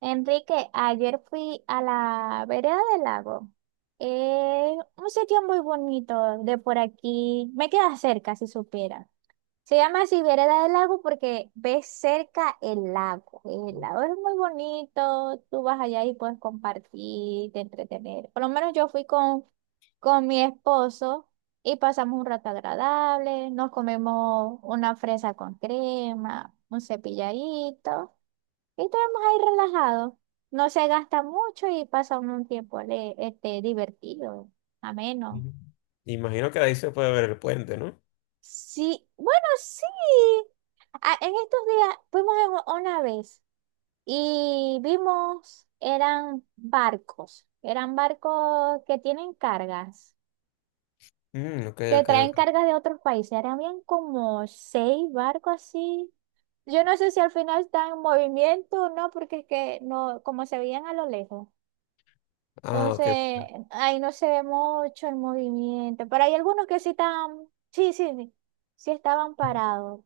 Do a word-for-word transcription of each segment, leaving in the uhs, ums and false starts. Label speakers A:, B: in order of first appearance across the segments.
A: Enrique, ayer fui a la vereda del lago. Eh, un sitio muy bonito de por aquí. Me queda cerca, si supiera. Se llama así vereda del lago porque ves cerca el lago. El lago es muy bonito. Tú vas allá y puedes compartir, te entretener. Por lo menos yo fui con, con mi esposo y pasamos un rato agradable. Nos comemos una fresa con crema, un cepilladito. Y estamos ahí relajados. No se gasta mucho y pasa uno un tiempo ale- este, divertido, ameno.
B: Mm. Imagino que de ahí se puede ver el puente, ¿no?
A: Sí, bueno, sí. Ah, en estos días fuimos en u- una vez y vimos, eran barcos, eran barcos que tienen cargas,
B: Mm, ok,
A: que
B: ok,
A: traen
B: ok.
A: cargas de otros países. Eran bien como seis barcos así. Yo no sé si al final están en movimiento o no, porque es que no, como se veían a lo lejos.
B: Ah, ok.
A: Entonces, ahí no se ve mucho el movimiento. Pero hay algunos que sí estaban, sí, sí, sí, sí estaban parados.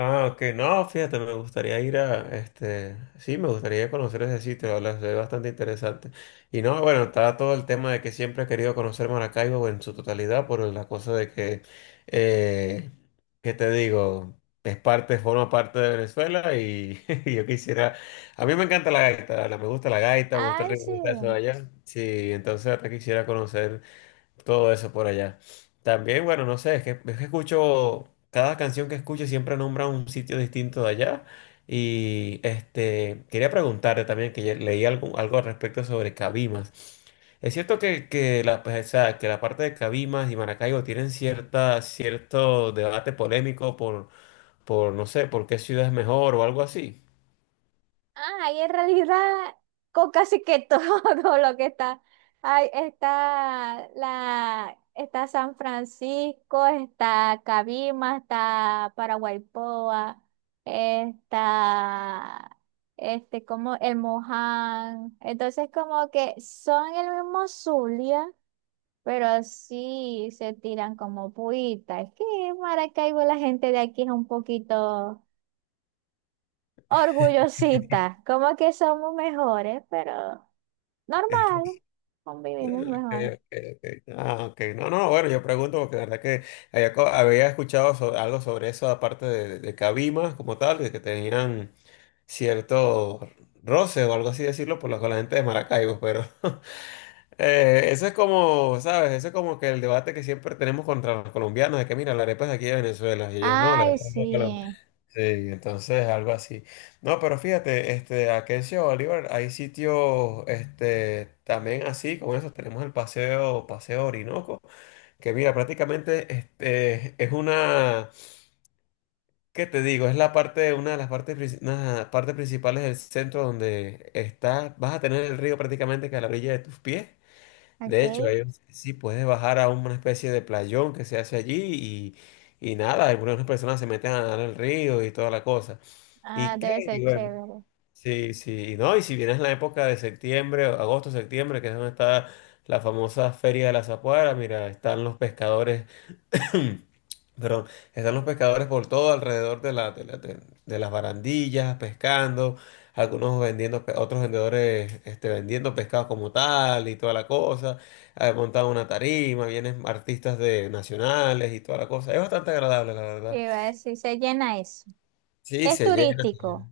B: Ah, ok. No, fíjate, me gustaría ir a, este, sí, me gustaría conocer ese sitio, la verdad, se ve bastante interesante. Y no, bueno, está todo el tema de que siempre he querido conocer Maracaibo en su totalidad por la cosa de que, eh, ¿qué te digo? Es parte, forma parte de Venezuela y, y yo quisiera, a mí me encanta la gaita, la- me gusta la gaita, me gusta el
A: Ay,
B: ritmo
A: sí.
B: de allá. Sí, entonces hasta quisiera conocer. Todo eso por allá. También, bueno, no sé, es que, es que escucho, cada canción que escucho siempre nombra un sitio distinto de allá. Y este, quería preguntarte también, que ya leí algo, algo al respecto sobre Cabimas. ¿Es cierto que, que, la, pues, o sea, que la parte de Cabimas y Maracaibo tienen cierta, cierto debate polémico por, por, no sé, por qué ciudad es mejor o algo así?
A: Ah, ahí en realidad, con casi que todo lo que está. Ahí está la, está San Francisco, está Cabima, está Paraguaypoa, está este como el Moján. Entonces, como que son el mismo Zulia. Pero así se tiran como puita. Es que en Maracaibo la gente de aquí es un poquito orgullosita. Como que somos mejores, pero normal. Convivimos
B: Okay,
A: mejor.
B: okay, okay. Ah, ok. No, no, bueno, yo pregunto porque la verdad que había, co- había escuchado so- algo sobre eso, aparte de, de Cabimas como tal, de que tenían cierto roce o algo así decirlo por la, con la gente de Maracaibo, pero eh, eso es como, ¿sabes? Eso es como que el debate que siempre tenemos contra los colombianos, de que mira, la arepa es de aquí de Venezuela, y ellos no, la
A: Ay,
B: arepa es de Colombia.
A: sí.
B: Sí, entonces algo así. No, pero fíjate, este, aquí en Ciudad Bolívar hay sitios, este, también así, como eso tenemos el paseo, paseo Orinoco, que mira, prácticamente, este, es una, ¿qué te digo? Es la parte, una de las partes, princi- una de las partes principales del centro donde estás, vas a tener el río prácticamente que a la orilla de tus pies. De hecho,
A: Ok.
B: ahí sí puedes bajar a una especie de playón que se hace allí y, y nada, algunas personas se meten a nadar al río y toda la cosa.
A: Ah,
B: ¿Y qué?
A: debe
B: Y
A: ser
B: bueno,
A: chévere. Yo
B: sí, sí, no, y si vienes la época de septiembre, agosto, septiembre, que es donde está la famosa Feria de la Zapuara, mira, están los pescadores, perdón, están los pescadores por todo alrededor de la, de la- de- de las barandillas, pescando, algunos vendiendo, pe- otros vendedores este, vendiendo pescado como tal y toda la cosa, eh, montan una tarima, vienen artistas de nacionales y toda la cosa, es bastante agradable, la verdad.
A: iba a decir, se llena eso.
B: Sí,
A: Es
B: se llena.
A: turístico.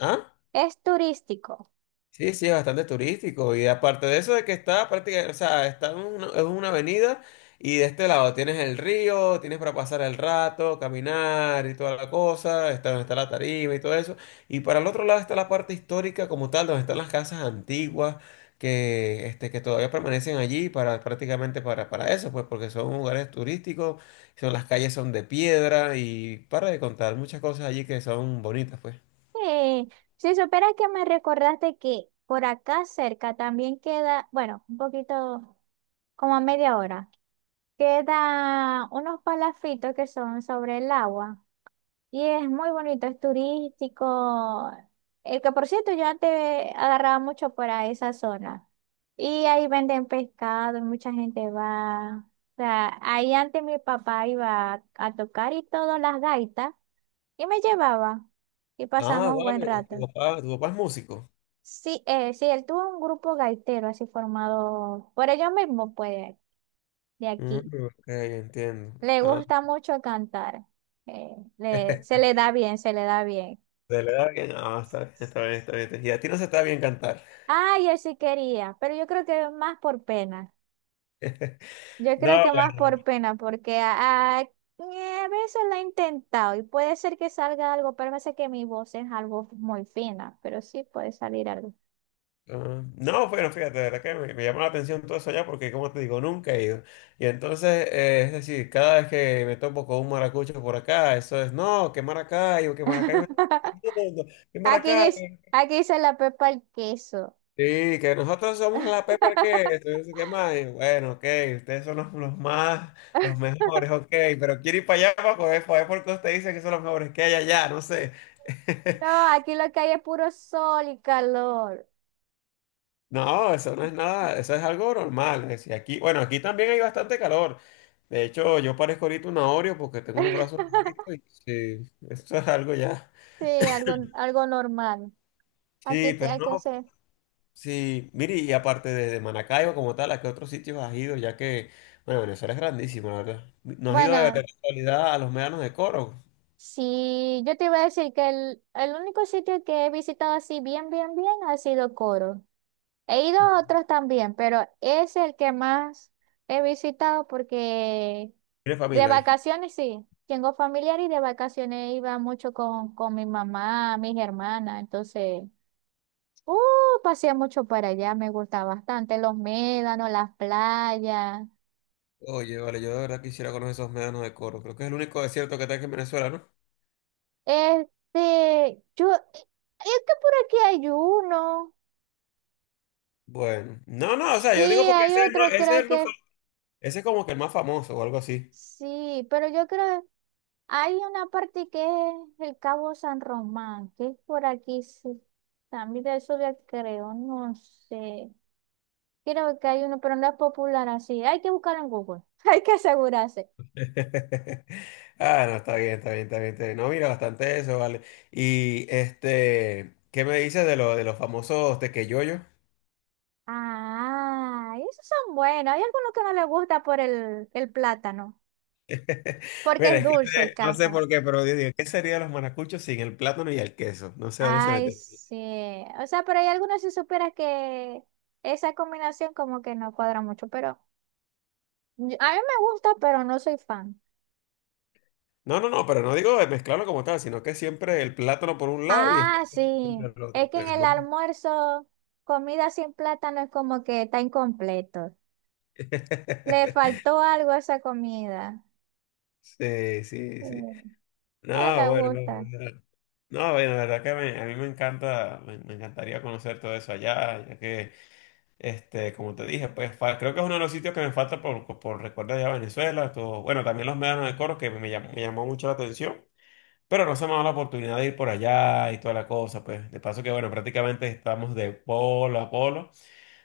B: ¿Ah?
A: Es turístico.
B: Sí, sí, es bastante turístico y aparte de eso de que está prácticamente, o sea, está en una, es una avenida y de este lado tienes el río, tienes para pasar el rato, caminar y toda la cosa, está donde está la tarima y todo eso, y para el otro lado está la parte histórica como tal, donde están las casas antiguas que, este, que todavía permanecen allí para prácticamente para, para eso, pues porque son lugares turísticos, son, las calles son de piedra y para de contar muchas cosas allí que son bonitas, pues.
A: Sí. Si supieras que me recordaste que por acá cerca también queda, bueno, un poquito como a media hora. Quedan unos palafitos que son sobre el agua y es muy bonito, es turístico. El que por cierto yo antes agarraba mucho para esa zona y ahí venden pescado y mucha gente va. O sea, ahí antes mi papá iba a tocar y todas las gaitas y me llevaba y
B: Ah,
A: pasamos buen
B: vale, tu
A: rato.
B: papá, tu papá es músico.
A: Sí, eh, sí, él tuvo un grupo gaitero así formado por ellos mismos, pues, de
B: Mm,
A: aquí.
B: ok, entiendo.
A: Le
B: Ah,
A: gusta mucho cantar. eh, le- Se le da bien, se le da bien.
B: de la edad que no, está bien, está bien, está bien. Y a ti no se está bien cantar.
A: Ay, yo sí quería, pero yo creo que más por pena. Yo creo
B: No,
A: que más
B: bueno,
A: por pena, porque a, a- a veces lo he intentado y puede ser que salga algo, pero me sé que mi voz es algo muy fina, pero sí puede salir algo.
B: ah, no, bueno, fíjate, de verdad que me, me llamó la atención todo eso allá porque, como te digo, nunca he ido. Y entonces, eh, es decir, cada vez que me topo con un maracucho por acá, eso es, no, que Maracaibo, que Maracaibo es el mundo, que
A: Aquí dice,
B: Maracaibo.
A: aquí dice la pepa el queso.
B: Sí, que nosotros somos la Pepper que, entonces, ¿qué más? Y bueno, ok, ustedes son los, los más, los mejores, ok, pero quiero ir para allá para poder, para ver por qué ustedes dicen que son los mejores que hay allá, no sé.
A: No, aquí lo que hay es puro sol y calor.
B: No, eso no es nada, eso es algo normal. Es decir, aquí, bueno, aquí también hay bastante calor. De hecho, yo parezco ahorita un Oreo porque tengo los brazos negritos y sí, eso es algo ya.
A: Sí, algo, algo normal. Aquí
B: Sí,
A: te-
B: pero
A: hay que
B: no.
A: hacer.
B: Sí, mire, y aparte de, de Maracaibo como tal, ¿a qué otros sitios has ido? Ya que, bueno, Venezuela es grandísimo, la verdad. ¿No has ido de, de
A: Bueno,
B: casualidad a los médanos de Coro?
A: sí, yo te iba a decir que el, el único sitio que he visitado así bien, bien, bien ha sido Coro. He ido a otros también, pero es el que más he visitado porque
B: ¿Tienes
A: de
B: familia ahí?
A: vacaciones sí. Tengo familiar y de vacaciones iba mucho con, con mi mamá, mis hermanas. Entonces, uh, pasé mucho para allá, me gusta bastante. Los médanos, las playas.
B: Oye, vale, yo de verdad quisiera conocer esos médanos de Coro. Creo que es el único desierto que está aquí en Venezuela, ¿no?
A: Este, yo, es que por aquí hay uno.
B: Bueno, no, no, o sea,
A: Sí,
B: yo digo porque
A: hay
B: ese es, el
A: otro,
B: más- ese
A: creo
B: es el más fa-
A: que
B: ese es como que el más famoso o algo así.
A: sí, pero yo creo hay una parte que es el Cabo San Román, que es por aquí, sí. También de eso ya creo, no sé. Creo que hay uno, pero no es popular así. Hay que buscar en Google, hay que asegurarse.
B: Ah, no, está bien, está bien, está bien, está bien. No, mira, bastante eso, vale. Y este, ¿qué me dices de, lo, de los famosos tequeyoyos?
A: Ah, y esos son buenos. Hay algunos que no les gusta por el, el plátano, porque
B: Mira,
A: es
B: es que
A: dulce y
B: te- no sé
A: cansa.
B: por qué, pero yo digo, ¿qué sería los maracuchos sin el plátano y el queso? No sé dónde se
A: Ay,
B: meten.
A: sí. O sea, pero hay algunos si supieras que esa combinación como que no cuadra mucho, pero yo- a mí me gusta, pero no soy fan.
B: No, no, no, pero no digo de mezclarlo como tal, sino que siempre el plátano por un lado y está
A: Ah,
B: el queso
A: sí.
B: siempre al
A: Es
B: otro,
A: que en
B: pues
A: el
B: no.
A: almuerzo, comida sin plátano es como que está incompleto. Le faltó algo a esa comida.
B: Sí, sí,
A: Sí,
B: sí.
A: que
B: No,
A: me
B: bueno, no,
A: gusta.
B: no, no, bueno, la verdad que me- a mí me encanta, me, me encantaría conocer todo eso allá, ya que, este, como te dije, pues fa- creo que es uno de los sitios que me falta por, por recordar allá Venezuela, todo, bueno, también los médanos de Coro, que me llamó, me llamó mucho la atención. Pero no se me ha dado la oportunidad de ir por allá y toda la cosa, pues. De paso que, bueno, prácticamente estamos de polo a polo.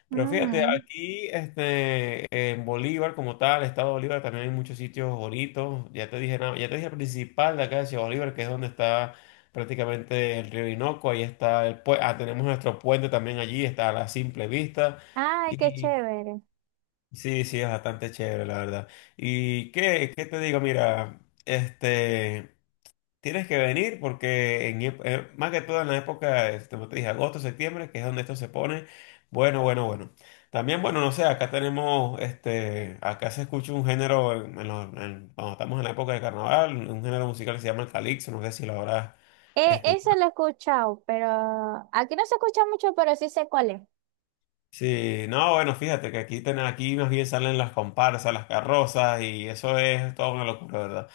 B: Pero fíjate,
A: Ujú.
B: aquí este, en Bolívar, como tal, Estado Bolívar, también hay muchos sitios bonitos. Ya te dije, nada- ya te dije el principal de acá de Ciudad Bolívar, que es donde está prácticamente el río Orinoco. Ahí está el puente. Ah, tenemos nuestro puente también allí, está a la simple vista.
A: Ay, qué
B: Y
A: chévere.
B: sí, sí, es bastante chévere, la verdad. ¿Y qué, qué te digo? Mira, este. Tienes que venir porque en, ep- eh, más que todo en la época, este, como te dije, agosto, septiembre, que es donde esto se pone bueno, bueno, bueno. También, bueno, no sé, acá tenemos, este, acá se escucha un género, en- en los- en- cuando estamos en la época de carnaval, un género musical que se llama el calipso, no sé si lo habrás
A: E- eso
B: escuchado.
A: lo he escuchado, pero aquí no se escucha mucho, pero sí sé cuál es,
B: Sí, no, bueno, fíjate que aquí, ten- aquí más bien salen las comparsas, las carrozas y eso es toda una locura, ¿verdad?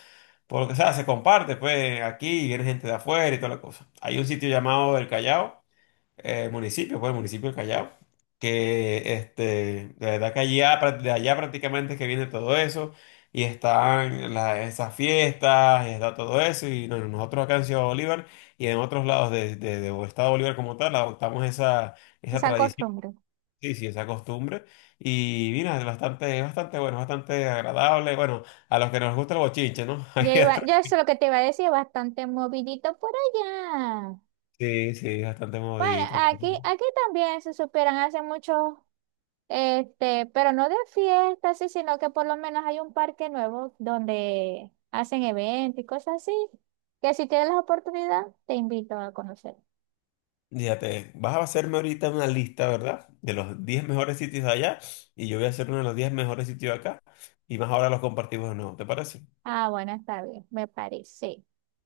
B: Porque, o sea, se comparte, pues, aquí viene gente de afuera y toda la cosa. Hay un sitio llamado El Callao eh, municipio, pues el municipio del Callao, que este, de verdad que allá, pra- de allá prácticamente es que viene todo eso, y están la- esas fiestas, y está todo eso, y no- nosotros acá en Ciudad Bolívar y en otros lados de, de, de Estado Bolívar como tal, adoptamos esa, esa
A: esa
B: tradición,
A: costumbre.
B: sí, sí, esa costumbre, y mira, es bastante, es bastante bueno, bastante agradable, bueno, a los que nos gusta el bochinche, ¿no? Ahí
A: Yo iba,
B: está.
A: yo eso es lo que te iba a decir, bastante movidito por allá.
B: Sí, sí, bastante
A: Bueno,
B: movidito.
A: aquí, aquí también se superan hace mucho, este, pero no de fiestas, sí, sino que por lo menos hay un parque nuevo donde hacen eventos y cosas así. Que si tienes la oportunidad, te invito a conocer.
B: Fíjate, vas a hacerme ahorita una lista, ¿verdad? De los diez mejores sitios de allá y yo voy a hacer uno de los diez mejores sitios de acá y más ahora los compartimos de nuevo, ¿te parece?
A: Ah, bueno, está bien, me parece.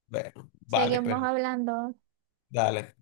B: Bueno, vale,
A: Seguimos
B: pero
A: hablando.
B: dale.